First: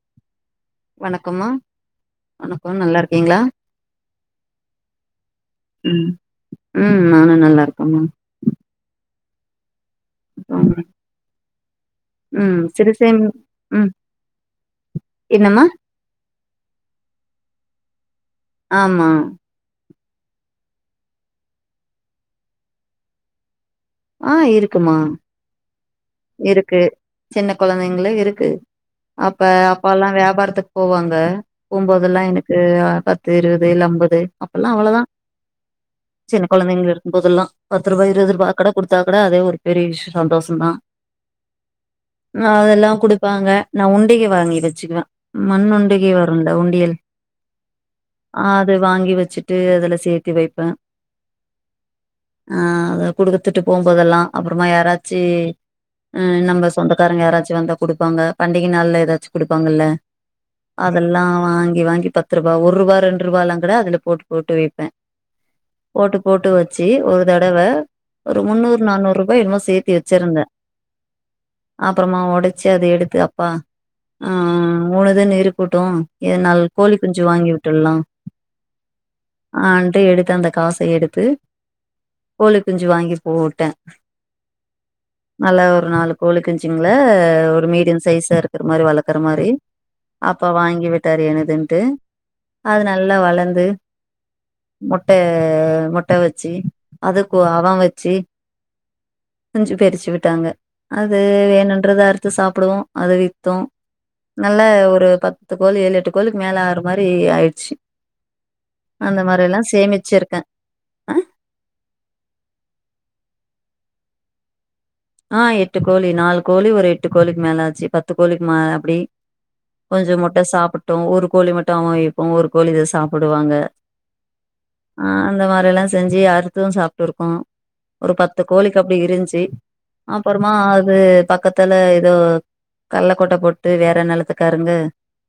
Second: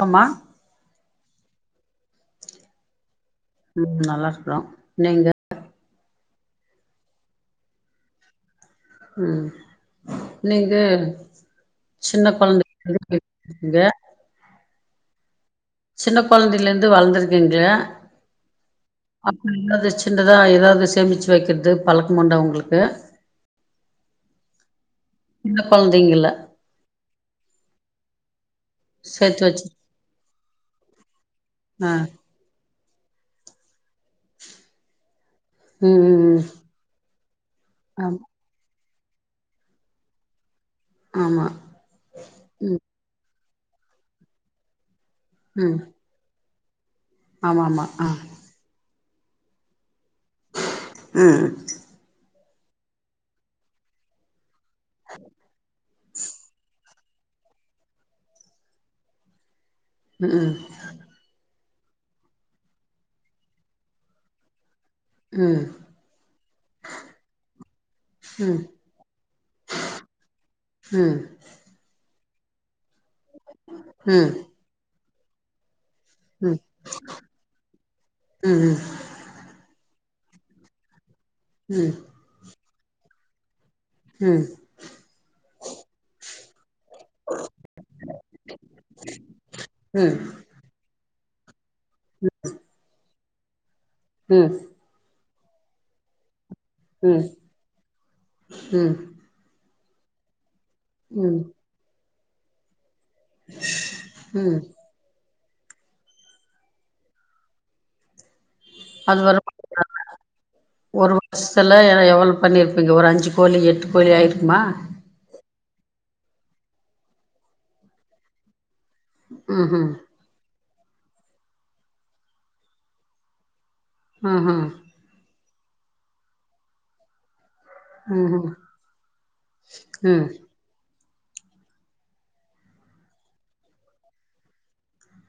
வம்மா வணக்கொமா வணக்கொம் நல்லாருக்கீங்ளா ம் நல்லா இருக்றோம் நீங்க ம் ம் நானு நல்லா இருக்கம்மா ம் நீங்க சின்ன ம் சிறுசேமி கொழந்தைங்க ம் [inaudible] என்னம்மா சின்ன கொழந்தைல இருந்து வளந்திருக்கீங்க ஆமா எதாது சின்னதா ஏதாவ்து சேமிச்சு வக்கெற்து பழக்கமுண்டா உங்ளுக்கு ஆ இருக்குமா சின்ன கொழந்தைங்கள இருக்கு சின்ன கொழந்தைங்ளு இருக்கு அப்ப சேத்து வச்சு அப்பால்லா வியாபாரத்துக் போவாங்க ஆ போம்போதெல்லா எனக் கு பத்து இருவது இல்ல அம்பது அப்பல்லா அவ்ளொ தா ம் சின்ன கொழந்தைங்ள இருக்கும்போதெல்லா பத்துரூபா ம் ம் இருவதுரூபா கட குடுத்தா கொட அதே ஒரு பெரிய விஷ் சந்தோஷந் தா ஆமா ஆமா ம் அதெல்லா குடுப்பாங்க நா உண்டிகை வாங்கி வெச்சுக்குவே மண் ம் உண்டிகெ வருமலக்ஷ உண்டியல் ஆமா ஆமா அ அது வாங்கி வச்சுட்டு அதுல சேத்தி வைப்பே அ ஆ அத குடுத்துட்டு போ போதெல்லா அப்றமா யாராச்சி அ நம்ம சொந்தக்காரங்க யாராச்சு வந்தா குடுப்பாங்க பண்டிக நாள்ல எதாச்சு குடுப்பாங்கல்ல ம் அதெல்லா வாங்கி வாங்கி பத்துருபா ஒருவா ரெண்ருவால்லாங் கூட அதுல போட்டு போட்டு வைப்பே ம் போட்டு போட்டு வெச்சி ஒரு தடவ ஒரு முன்னூறு நானூருபா என்னமோ சேத்தி வெச்சிருந்தே ம் அப்பறமா ஒடச்சி அத எடுத் க்கு அப்பா ம் ம் ஆ மூணுதுன் இருக்கட்டு இது ம் நாலு கோழி குஞ்சு வாங்கி விட்ற்லா ம் ம் ம் ஆன்டு எடுத்து அந்த காச எடுத்து ம் கோழி குஞ்சு வாங்கி போட்டே ம் நல்லா ஒரு நாலு கோழிக்குஞ்சிங்கள ஒரு மீடியம் சைஸா இருக்கிற மாரி வளக்குற மாரி ம் அப்பா வாங்கி விட்டாரு என்னுதுன்ட்டு அது நல்லா வளந்து ம் முட்ட முட்ட வெச்சி ம் குவாவ வெச்சு ம் குஞ்சு பெரிச்சி விட்டாங்க அது ம் வேணுன்றத அறுத்து சாப்படுவோ அது வித்தோ ம் நல்லா ஒரு பத் து கோழி ஏழு எட்டு கோழிக்கு மேல ஆகுற மாரி ஆயிச்சு அந்த அது மாரி எல்லா சேமிச்சிருக்கே [unintelligible] எ எவ்ளோ பண்ணியிருப்பீங்க ஒரு அஞ்சு கோழி எட்டு கோழி ஆயிருக்குமா ஆ எட்டு கோழி நாலு கோழி ஒரு எட்டு கோழிக்கு மேல ஆச்சு பத்து கோழிக்கு மேல அப்டி ம் ம் கொஞ்ச முட்ட சாப்பட்டோ ஒரு கோழி மட்டு அவ வெய்ப்போ ஒரு கோழி இத சாப்பிடுவாங்க ஆ ஆ ஆ அந்த மாரி எல்லா செஞ்சு அறுத்து சாப்பிட்ருக்கோ ஒரு ம் பத்து ம் கோழிக்கு அப்டி இருந்துச்சி ம் ம் அப்புறமா அது பக்கத் துல ஏதோ கல்ல கொட்ட போட்டு வேற நிலத்துக்காரங்க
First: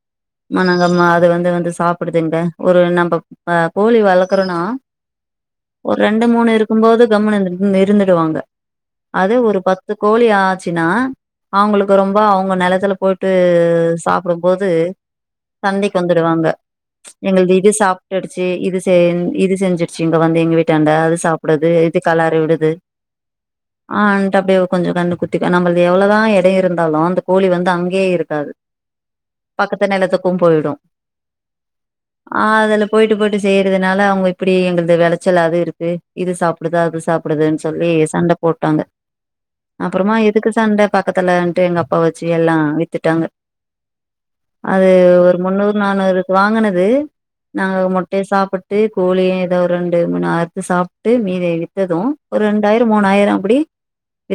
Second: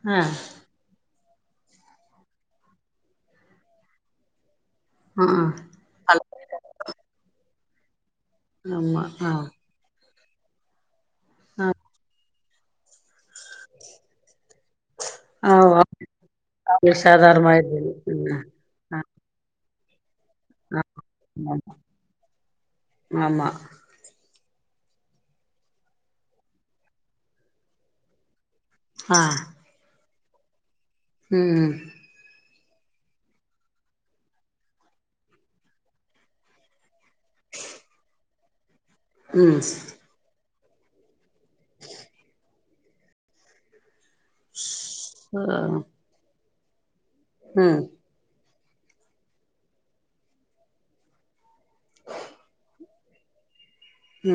அ மா நாங்க மா அது வந்து வந்து சாப்பிடுது இங்க ஒரு நம்ப அ கோழி வளக்கறோனா அ ஒரு ரெண்டு மூணு இருக்கும்போது கம்னு இரு இருந்துடுவாங்க ஆமா அதே ஆ ஒரு பத்து கோழி ஆச்சுன்னா ஆ அவுங்களுக்கு ரொம்ப அவுங்க நெலத்துல போ ய்ட்டு சாப்பிடும்போது ஆ சண்டைக்கு வந்துடுவாங்க அவங்களுக்கு எங்கள்து இது சாதாரணமாயிடுது ம் சாப்ட்டுடுச்சி இது ஆ இது செஞ்சிருச்சு இங்க வந்து எங்க வீட் ஆ டாண்ட அது ஆமா சாப்புடுது இது கலறி விடுது ஆமா அ டப்டியே கொஞ்ச கண் குத்தி நம்பள்து எவ்ளதா எடோ இருந்தாலு அந்த கோழி வந்து அங்கேய இருக்காது அ பக்கத்து நெலத்துக்கும் போய்டு ம் ஆ அதுல போயிட்டு போயிட்டு செய்யறதுனால அவங்க இப்டி எங்களது விளாச்சலாது இருக்கு இது சாப்பிடுது அது சாப்பிடுதுன்னு சொல்லி சண்ட போட்டாங்க ம் அப்பறமா எதுக்கு சண்ட பக்கத்துலன்ட்டு எங்க அப்பா வச்சு எல்லா வித்துட்டாங்க அது ஒரு முன்னூறு ம் நானூறுக்கு வாங்குனது நாங்க ம் மட் வி சாப்புட்டு கோழியு ஏதோ ஒரு ரெண்டு மூணு அருத்து சாப்புட்டு மீதி வித்தது ஒரு ரெண்டாயிர மூணாயிர அப்டி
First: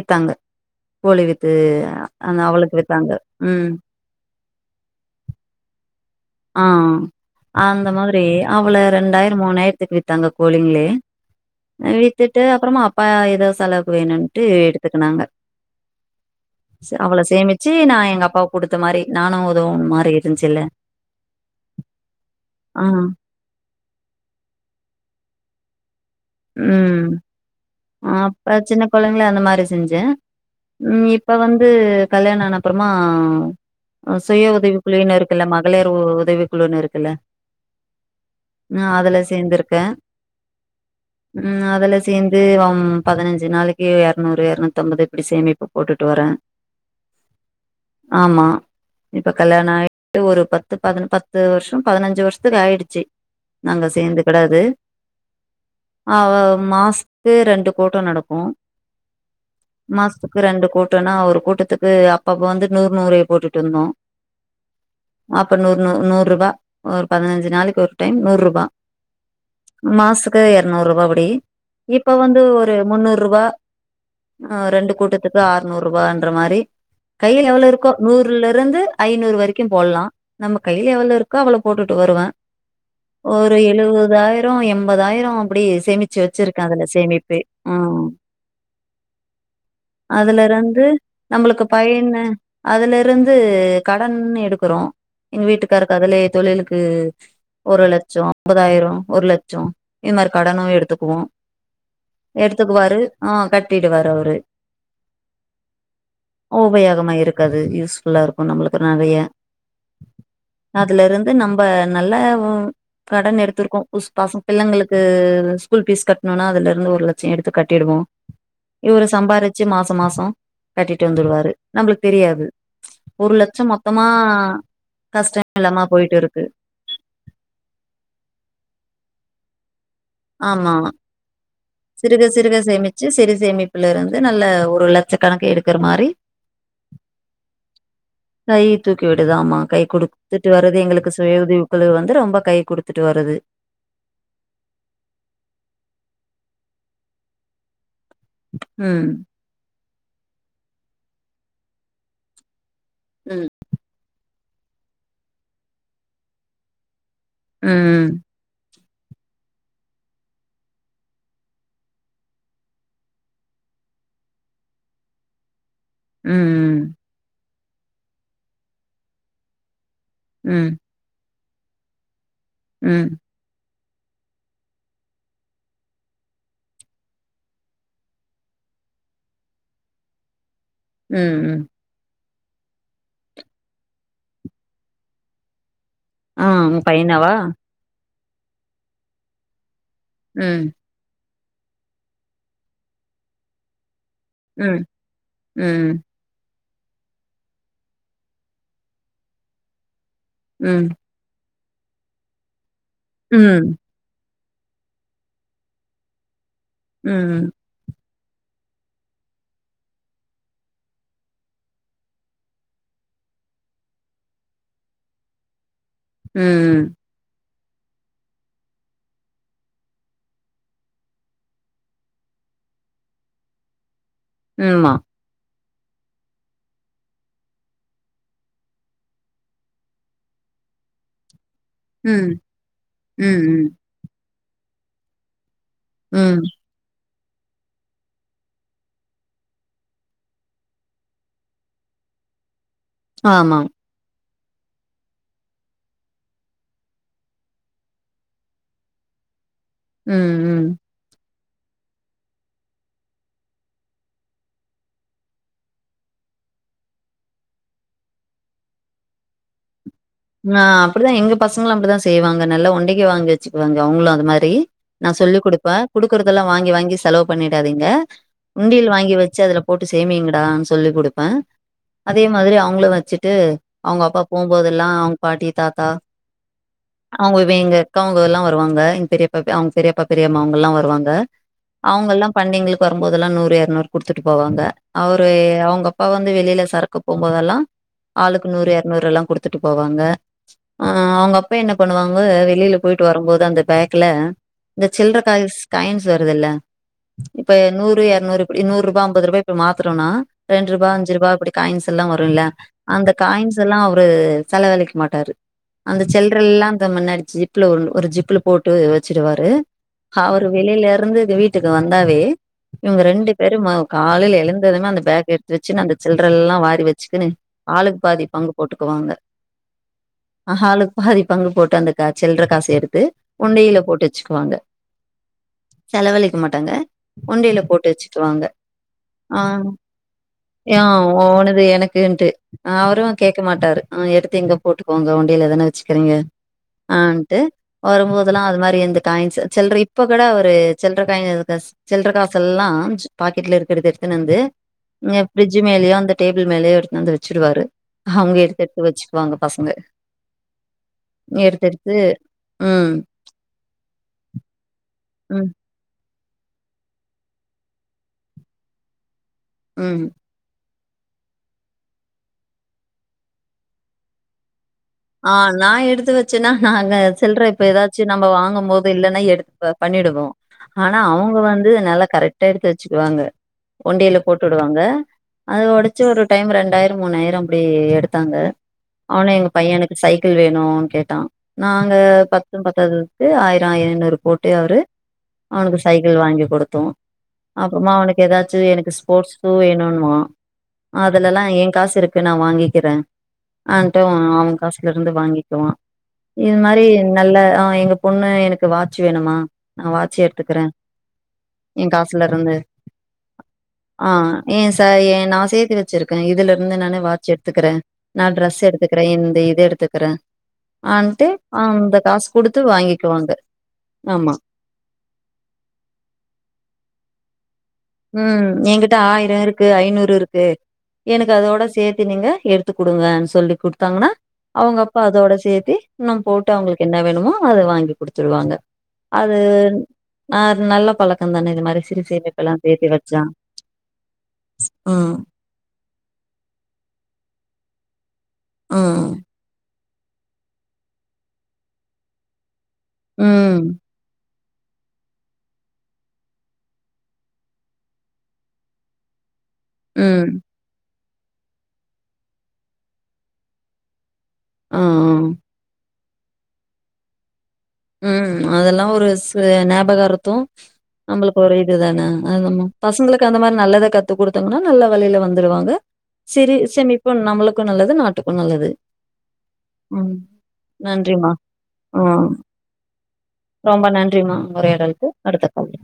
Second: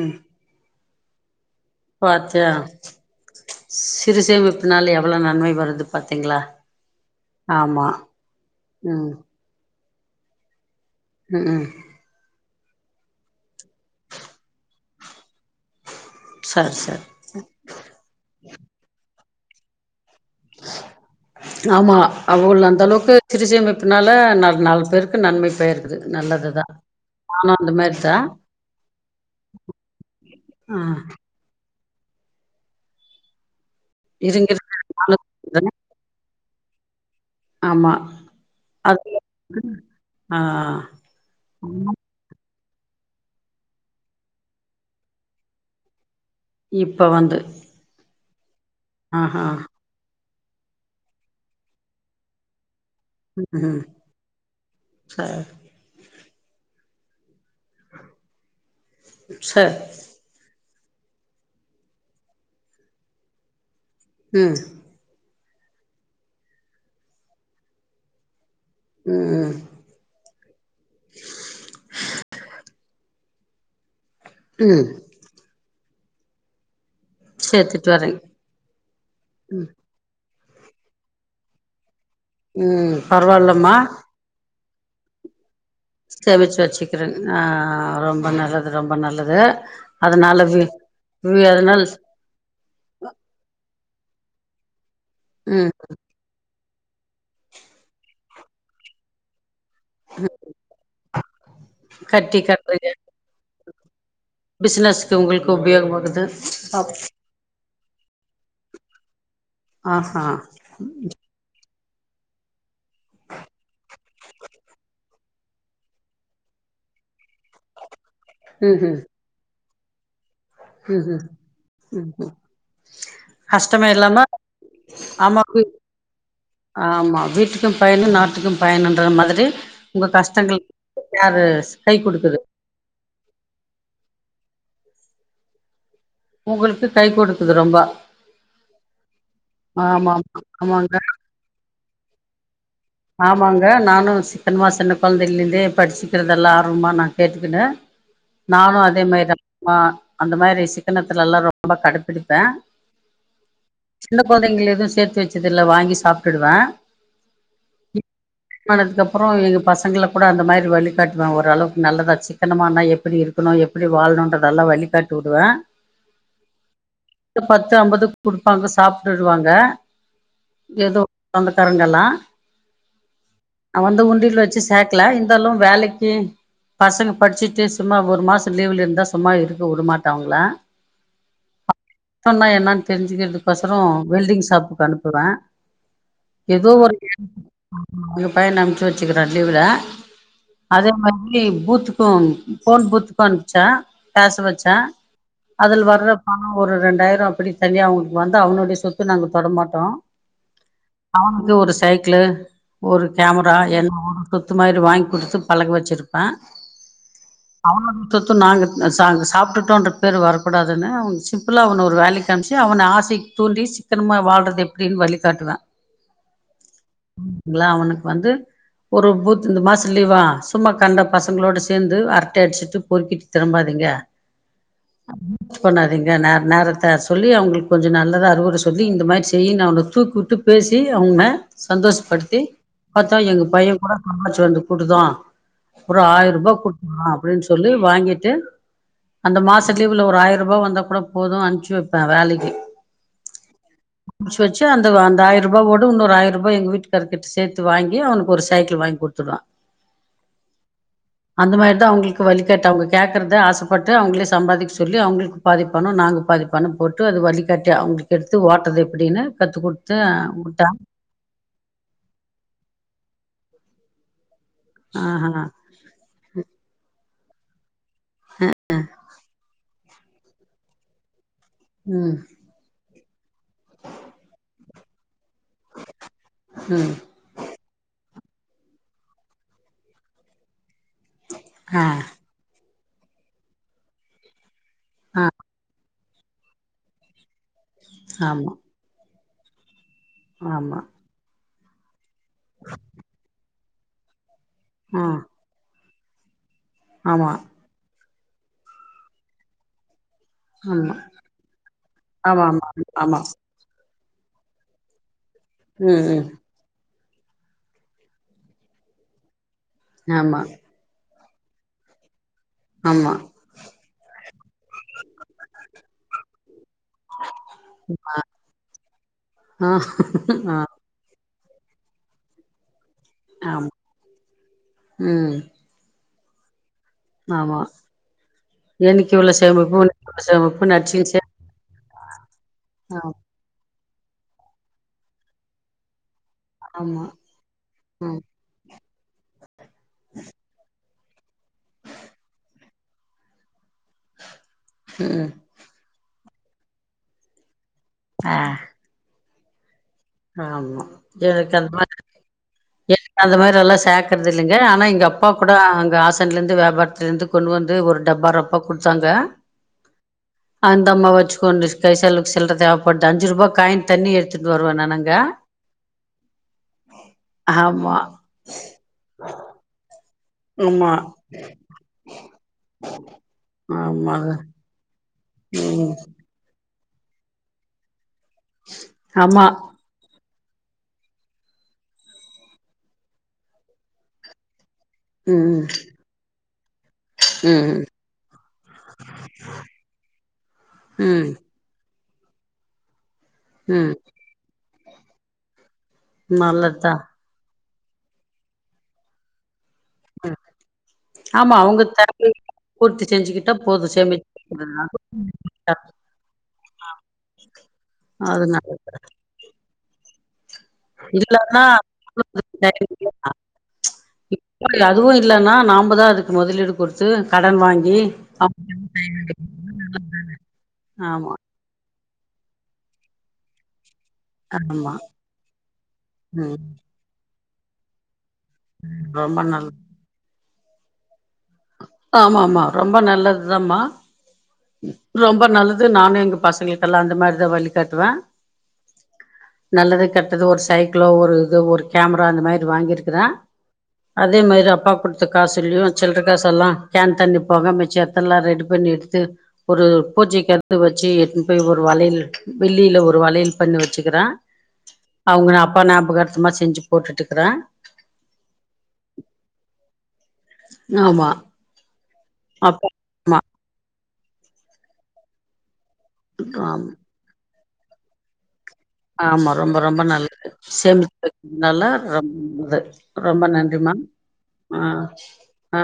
ம் கோழி வித்து அந்த பாத்தியா அவளுக்கு வித்தாங்க ம் சிறு சேமிப்புனால எவ்ள நன்மை வருது பாத்தீங்களா ஆ ஆமா அந்த மாதிரி அவ்ள ம் ரெண்டாயிர மூணாயிரத்துக்கு வித்தாங்க கோழிங்கலே ம்ம் அ வித்துட்டு அப்பறமா அப்பா ஏதோ செலவுக்கு வேணுட்டு எடுத்துக்குனாங்க சரி சரி அவ்ள சேமிச்சு நா எங்க அப்பா குடுத்த மாதிரி நானு உதவுன்ன மாதிரி இருந்துச்சுல ஆமா அவ்ளோ அந்த ஆ அளவுக்கு சிறுசேமிப்புனால நா நாலு நாலு பேருக்கு நன்மைப் போயிருக்கு அது நல்லதுதா ம் நானு அந்த மேரி தா அப்ப சின்ன கொழந்தைல அந்த மாரி செஞ்சேன் ஆ ம் இப்ப வந்து கல்யாண ஆன அப்பறமா அ சுய இருங்க உதவி இருங்க குழுவினர் நானு இருக்குல்ல இல்ல சொல்றே மகளிர் உதவிக்குள்ளன்னு இருக்குல்ல ஆமா நா அது அதுல சேர்ந்திருக்க ஆ ம் அதுல்ல சேந்து வம் பதினஞ்சு நாளிக்கு இரநூறு இரநூத்தி அம்பது இப்டி சேமிப்பு போட்டுட்டு வர இப்ப வந்து ஆமா இப்ப ஆஹா கல்யாண ஆய் ஒரு பத்து ப பதி பத்து வருஷ பதினஞ்சு வருஷத்துக்கு ஆயிடுச்சு ம்ம் நாங்க சேர் அவ மாஸ்கு ரெண்டு குட்ட நடக்கு சரி மாஸ் க்கு ரெண்டு கூட்டன்னா ஒரு கூட்டத்துக்கு அப்பப்ப வந்து நூறு நூறு போட்டுட்டு இருந்தோ ம் அப்ப நூறு நூ நூறு ரூபா ஒரு பதினஞ்சு நாளிக்கு ஒரு டைம் நூறு ரூபா ம் மாசுக்கு இரநூறு ரூபா புடி இப்ப வந்து ஒரு முன்னூறு ரூபா ஆ ம் ரெண்டு கூட்டத்துக்கு ஆறுநூறு ரூபான்ற மாரி கையில எவ்ளோ சேத்துட்டு இருக்கோ வரே நூறுல இருந்து ஐநூறு வரைக்கு போட்லா நம்ம கையில எவ்ளோ இருக்கோ அவ்ளோ போட்டுட்டு வருவ ம் ஒரு பரவால்லம்மா எழுவதாயி றோ எண்பதாயிறோ அப்டி சேமிச்சு வச்சிருக்க அதுல வச்சுக்கிறே சேமிப்பு ஆ அ ரொம்ப நல்லது ரொம்ப நல்லது அதுல அதனால வி இருந்து வி நம்மளுக்கு அதனால் பையனு அதுல இருந்து கடன்னு எடுக்குறோ எங்க ம் வீட்டுக்காரு க்கு அதுலே தொழிலுக்கு ஒரு லட்சோ ஐம்பதாயிரரோ ஒரு லட்சோ இது மாரி கடனு எடுத்துக்குவோ கட்டி கட்டுறீங்க எடுத்துக்குவாரு ஆ கட்டிட்டுவாரு அவுரே பிசினஸ்க்கு உங்களுக்கு உபயோக ஆகுது பாப் இருக்காது யூஸ் ஃபுல்லா இருக்கும் நம்மளுக்கு நெறய ஆ அ ம் இது நம்ம நல்ல உ கடன் எடுத்துருக்கோ உஸ் பாச பிள்ளங்களுக்கு இது ஸ்கூல் ஃபிஷ் கட்டணும்னா அதுல இருந்து ஒரு லட்சோ எடுத்து கட்டிடுவோ ம் ம் இவுரு சம்பாரிச் ச்சு மாசோ மாசோ ம் கட்டிட்டு ம் வந்துறுவாரு நம்பளுக்கு ம் ம் தெரியாது ஒரு லட்சோ கஷ்டமே மொத்தமா இல்லாம கஷ்டோ ஆமா இல்லாம போயிட்ருக்கு ஆமா வீட்டுக்கு பயனு நாட்டுக்கு பயனுன்ற மாதிரி ஒங்க கஷ்டங்கள் ஆமா யாரு கை சிறுக குடுக்குது சிறுக சேமிச்சு சிறு சேமிப்புல இருந்து நல்ல ஒரு லட்ச கணக்கு எடுக்கற மாரி ஒங்களுக்கு கை கொடுக்குது ரொம்ப கை தூக்கி விடுது ஆமா கை ஆமா ஆமா குடுத்துட்டு வருது ஆமாங்க எங்களுக்கு சுய உதவி குழு வந்து ரொம்ப கை குடு ஆமாங்க நானும் சிக்கனமா ஆமாங்க நானு சிக்கனமா சின்ன கொழந்தைல இருந்தே படிச்சுக்கிறதெல்லா ஆர்வமா நா கேட்டுக்குனு நானு அதே ம் மாரி ஆர்வமா அந்த மாரி சிக்கனத்துல எல்லா ரொம்ப கடப்பிடிப்பே ம் சின்ன கொழந்தங்கல்ல எது சேத்து வச்சதில்ல வாங்கி சாப்ட்டுடுவே ம் ஆனதுக்குப்பறோ எங்க பசங்கள கூட அந்த மாரி வழி காட்டுவே ஓரளவுக்கு நல்லதா சிக்கனமானா எப்டி இரு கனு எப்டி வாழணுன்றதல்லா வழிகாட்டி வுடுவே ம் இங்க பத்து ஐம்பது குடுப்பாங்க சாப்டுடுவாங்க ம் எதோ சொந்தக்காரங்கல்லா ம் நா வந்து உண்டில வச்சு சேக்கல இருந்தாலு வேலக்கி பசங்க படுச்சுட்டு சும்மா ஒரு மாசோ லீவுல இருந்தா சும்மா இருக்க வுடமாட்டே அவுங்கள ம் ம் த்தோன்னா என்னான் தெருஞ்சுக்கிறதுக் கொசரோ வெல்டிங் ஷாப்புக்கு அனுப்புவே ஆ எதோ உங்க ஒர்க்கு பையனாவா எங்க பையன அம்ச்சு வச்சுக்கிறே லீவுல ம் அதே மாரி வீக்லி பூத்துக்கு ஃபோன் பூத்துக்கு அனுப்ச்சே பேச வச்சே ம் அதுல ம் வர்ர பணோ ஒரு ரெண்டாயிரோ அப்டி தனியா அவுங்கக்கு வந்து அவனுடைய சொத்து நாங்க தொடமாட்டோ ம் அவனுக்கு ஒரு சைக்கிளு ஒரு கேமரா ம் எல்லா வாங்குனோ கொத்து மாரி வாங்கி குடுத்து பழக வச்சுருக்கே ம் ம் அவனோட சொத்து நாங்க சாங்க சாப்டுட்டோன்ற பேரு வரக்கூடாதுன்னு அவன சிம்பிளா அவன ஒரு வேலைக்கு கி அம்ச்சு அவன ஆசைக் தூண்டி சிக்கனமா வாழ்றது எப்டின் வழிகாட்டுவே ம் ம் ங்களா அவனுக்கு வந்து ஒரு பூத்து இந்த மாச லீவா சும்மா கண்ட பசங்களோட சேந்து அரட்டை அடுச்சுட்டு பொறுக்கிட்டு திரும்பாதீங்க ஆமா பண்ணாதீங்க நேர நேரத்த சொல்லி அவுங்களுக்கு கொஞ்சோ நல்லதா அறுவுர சொல்லி இந்த மாரி செய்யின் அவன தூக்கிவுட்டு பேசி அவுங்க ம் சந்தோஷப்படுத்தி பாத்தா ம் எங்க ம் பையே கூட சம்பாருச்சு வந்து குடுத்தா அப்பறோ ம் ஆயருபா குடுக்கலா அப்டின் சொல்லி வாங்கிட்டு அந்த மாசத்து லீவுல ஒரு ஆயர் ரூபா வந்த கூட போது அன்ப்ச்சு வப்பே வேலைக்கி ஆமா அம்ச்ச வச்சு அந்த வ அந்த ஆயருபாவோட வுன்னோரு ஆயரரூபா எங்க வீட்டுக்கார் டிப்ஸ் சேத்து வாங்கி அவனுக்கு ஒரு சைக்கிள் வாங்கி குடுத்துடுவா உம் உம் அந்த மாரி தா அவங்களுக்கு வழிகாட்டி அவங்க கேக்குறத ஆசப்பட்டு அவங்களே சம்பாதிக்க சொல்லி அவ்ங்களுக்கு பாதிப்பனொ நாங்க பாதிப்பனொ போட்டு அது வழிக்காட்டி அவங்களுக்கு எடுத்து ஓட்றது எப்டின்னு கத்து கொடுத்து ஆ அப்படிதா எங்க பசங்களு அப்படித்தா செய்வாங்க நல்லா ஒண்டைக்கு வாங்கி வச்சுக்குவாங்க அவங்களு அந்த மாரி நா ஆஹா சொல்லி் கொடுப்பே குடுக்குறதெல்லா வாங்கி வாங்கி செலவு பண்ணிடாதீங்க உண்டியல் வாங்கி வச்சு அதுல போட்டு சேமீயுங்கடான்னு சொல்லி கொடுப்பே ம் அதே மாத்ரி அவங்களு வச்சுட்டு அவங்க அப்பா போம்போதெல்லா அவங் பாட்டி தாத்தா ம் அவுங்க வே எங்க அக்காவுங்க எல்லா வருவாங்க எங்க பெரிய அவங்க பெரியப்பா பெரியம்மாவுங்க ல்லா வருவாங்க ஆ அவங்க ல்லா பண்டிங்களுக்கு வரும்போதெல்லா நூறு எரநூறு குடுத்துட்டு போவாங்க ஆ அவரு அவங்க அப்பா வந்து வெளியில சரக்கு போபோதெல்லா ஆளுக்கு ஆமா நூறு எரநூறெல்லா கொடுத்துட்டு போவாங்க ஆமா ஆ அவங்கப்பா என்ன பண்ணுவாங்க வெளியில போயிட்டு வரும்போது அந்த பேக்ல இந்த ஆ சில்ர காயின்ஸ் காயின்ஸ் வருதில்ல ஆமா இப்ப நூறு எரநூறு இப்டி நூறு ரூபா அம்பது ரூபா இப்ப மாத்துறோனா ரெண்டு ரூபா ஆமா அஞ்சு ரூபா இப்டி காயின்ஸ் ஸெல்லா வரு ல்ல ஆமா ஆமா அந்த ஆமா காயின்ஸ் ஸெல்லா அவரு செலவழிக்க மாட்டாரு ம் அந்த ம் சில்றெல்லா இந்த மன்னடிச்சி ப்ல ஒரு ஜிப்ல போட்டு வச்சுடுவாரு ஆமா அவரு வெளியில ருந்து இந்த வீட் வீட்டுக்கு வந்தாவே இவங்க ஆமா ரெண்டு பேரு காலைல எழுந்ததுமே அந்த பேக் எடுத்து வச்சுன்னு அந்த சில்ற ல்லா வாரி வச்சுக்குன்னு ஆளுக்கு பாதி பங்கு போட்டுக்குவாங்க ஆஹ் ஆஹ் ஆளுக்கு பாதி பங்கு போட்டு அந்த கா சில்ற காஸ் எடுத்து ஆமா உண்டியல்ல போட்டு வச்சுக்குவாங்க ம் செலவழிக்க மாட்டாங்க ஆமா உண்டியல்ல போட்டு வச்சுக்குவாங்க என்னைக்கு இவ்ளோ ஆ சேமிப்பு இன்னைக்கு இவ்ளோ சேமிப்பு ஆ நடிச்சின் சே உனது எனக்குன்ட்டு அவரு ஆமா கே இருக்க மாட்டரு எடுத்து இங்க போட்டுக்கோங்க உண்டியல தான வச்சுக்கிறீங்க ஆமா ஆன்ட்டு ம் வரும்போதெல்லா அது மாரி அந்த காயின்ஸ சில்ற இப்ப கூட அவரு சில்லற காயின் சில்லற காஸெ ல்லா பாக்கெட்ல இருக்குறது எடுத்துன்னு வந்து ம் பெஞ்ச் மேலயோ அந்த டேபில் மேலயோ எடுத்துனு வந்து வச்சுடுவாரு ஆ அவங்க எடுத்து எடுத்து வச்சுக்குவாங்க பசங்க ஆமா எனக்கு எடுத்து அந்த மாரி எடுத்து ம் எனக் அந்த மாரி எல்லா சேக்றதில்லேங்க ஆனா எங்க அப்பா ம் கூட அங்க ஆஸ் ன்ல ந்து வியாபாரத்துலந்து கொண்டு வந்து ஒரு டப்பா ரொப்பா குடுத்தாங்க ம் அந்த ம்மா வச்சுக்க கொண்டு கைசெலவுக் சில்ற தேவப்படுது அஞ்சுருபா காயின் தண்ணி எடுத்துட்டு வருவ நான் அங் ஆ நா எடுத்து வச்சன்னா நா அங்க சில்ற இப்ப ஆமா ஏதாச்சு நம்ப வாங்கும்போ இல்லன்னா எடுத் பண்ணிடுவோ ஆமா ஆனா அவங்க வந்து நல்லா கரெட்டா எடுத்து வச்சுக்குவாங்க உண்டியல்ல ஆமாங்க போட்டு வுடுவாங்க அது ம் ஒடச்சு ஒரு டைம் ரெண்டாயிர மூணாயிர அப்டி எடுத்தாங்க அவனே ஆமா எனக்கு சைக்கிள் வேணு கேட்டா நாங்க பத்தும் பத்தாததுக்கு ஆயிர ஐயினூறு போட்டு அவரு ம் அவனுக்கு சைக்கிள் வாங்கி கொடுத்தோ ம் அப்றமா அவனுக்கு ஏதாச்சு எனக்கு ஸ்போட்ஸ் ஸூ வேணுன்வா ம் அதுலல்லா ஏ காஸ் இருக் நா வாங்கிக்கிறே ம் ஆன்டு அவ காசுல ருந்து வாங்கிக்குவா இது மாரி நல்லதுதா நல்ல ஆ எங்க பொண்ணு எனக்கு வாச்சு வேணுமா நா வாச்சி எடுத்துக்கறே ஆமா அவங்க ஏ காஸ்ல தேவைய ர்ந்து பூர்த்தி செஞ்சுக்கிட்டா போது ஆ சேமிச்சு ஏ ச வைக்கிறதுனால. ஏ நா சேத்து வச்சிருக்கே இதுல இருந்து நானே வாட்ச் எடுத்துக்றே நா அது ட்ரெஸ் நல்லது எடுத்துக்றே இந்த இது எடுத்துக்றே ஆன்ட்டு இல்லன்னா அந்த காசு குடுத்து வாங்கிக்குவாங்க ஆமா இல்ல அதுவு இல்லன்னா நாம தா அதுக் முதலீடு குடுத்து கடன் வாங்கி ம் ஆம் எங்கிட்ட ஆயிரோ இருக்கு ஐநூறு இருக்கு ஆமா எனக்கதோட சேத் து நீங்க எடுத்து குடுங்கன் சொல்லி குடுத்தாங்கனா அவங்க ஆமா அப்பா அதோட சேத்தி இன்னு போட்டு ம் அவங்களுக்கு என்ன வேணுமோ அத வாங்கி குடுத்துருவாங்க அது ரொம்ப நல்ல ஆ நல்ல பழக்கந்தான இது மாரி சிறு ஆமா சேமிப்புலா ஆமா ரொம்ப நல்லது தாமா ம். ரொம்ப நல்லது நானு எங் பசங்களுக்கெல்லா அந்த மாரிதா வழிகாட்டுவே ம்ம் நல்லது கெட்டது ஒரு சைக்கிளோ ஒரு இது ஒரு கேமரா அந்த மாரி வாங்கிருக்குறே ம். அதே மாரி அப்பா குடுத்த காசுல்லயு சில்ற காசு எல்லா கேன் தண்ணி போக மிச்ச தெல்லா ரெடி பண்ணி எடுத்து ஒரு ம். பூஜைக் அடுத்து வச்சு எட்டுனு போய் ஒரு வளையல் வெள்ளியில ஒரு வளையல் பண்ணி வச்சுக்கிறே ஆ, ஆ. அவுங்க அப்பா ஞாபகர்த்தமா செஞ்சு போட்டுட்டு இருக்குறே ம் அதெல்லா ஒரு சு ஞாபகாரத்தோ ஆமா நம்மளுக்கு ஒரு இது தானே அதொன்னு அப்பா பசங்களுக் கு ஆமா அந்த மாரி நல்லத கத்து கொடுத்தங்கன்னா நல்ல வழியில வந்துருவாங்க சிறு ஆம் சேமிப் பு நம்மளுக்கு நல்லது நாட்டுக்கு நல்லது ஆமா ரொம்ப ரொம்ப ம் நல்லது நன்றிம்மா. சேமித்துக்கிறதுனால ரொம்ப ம் நல்லது ரொம்ப நன்றிமா நன்றிம்மா ஆ உரையாடலுக்கு. அடுத்த கால்ல ஆ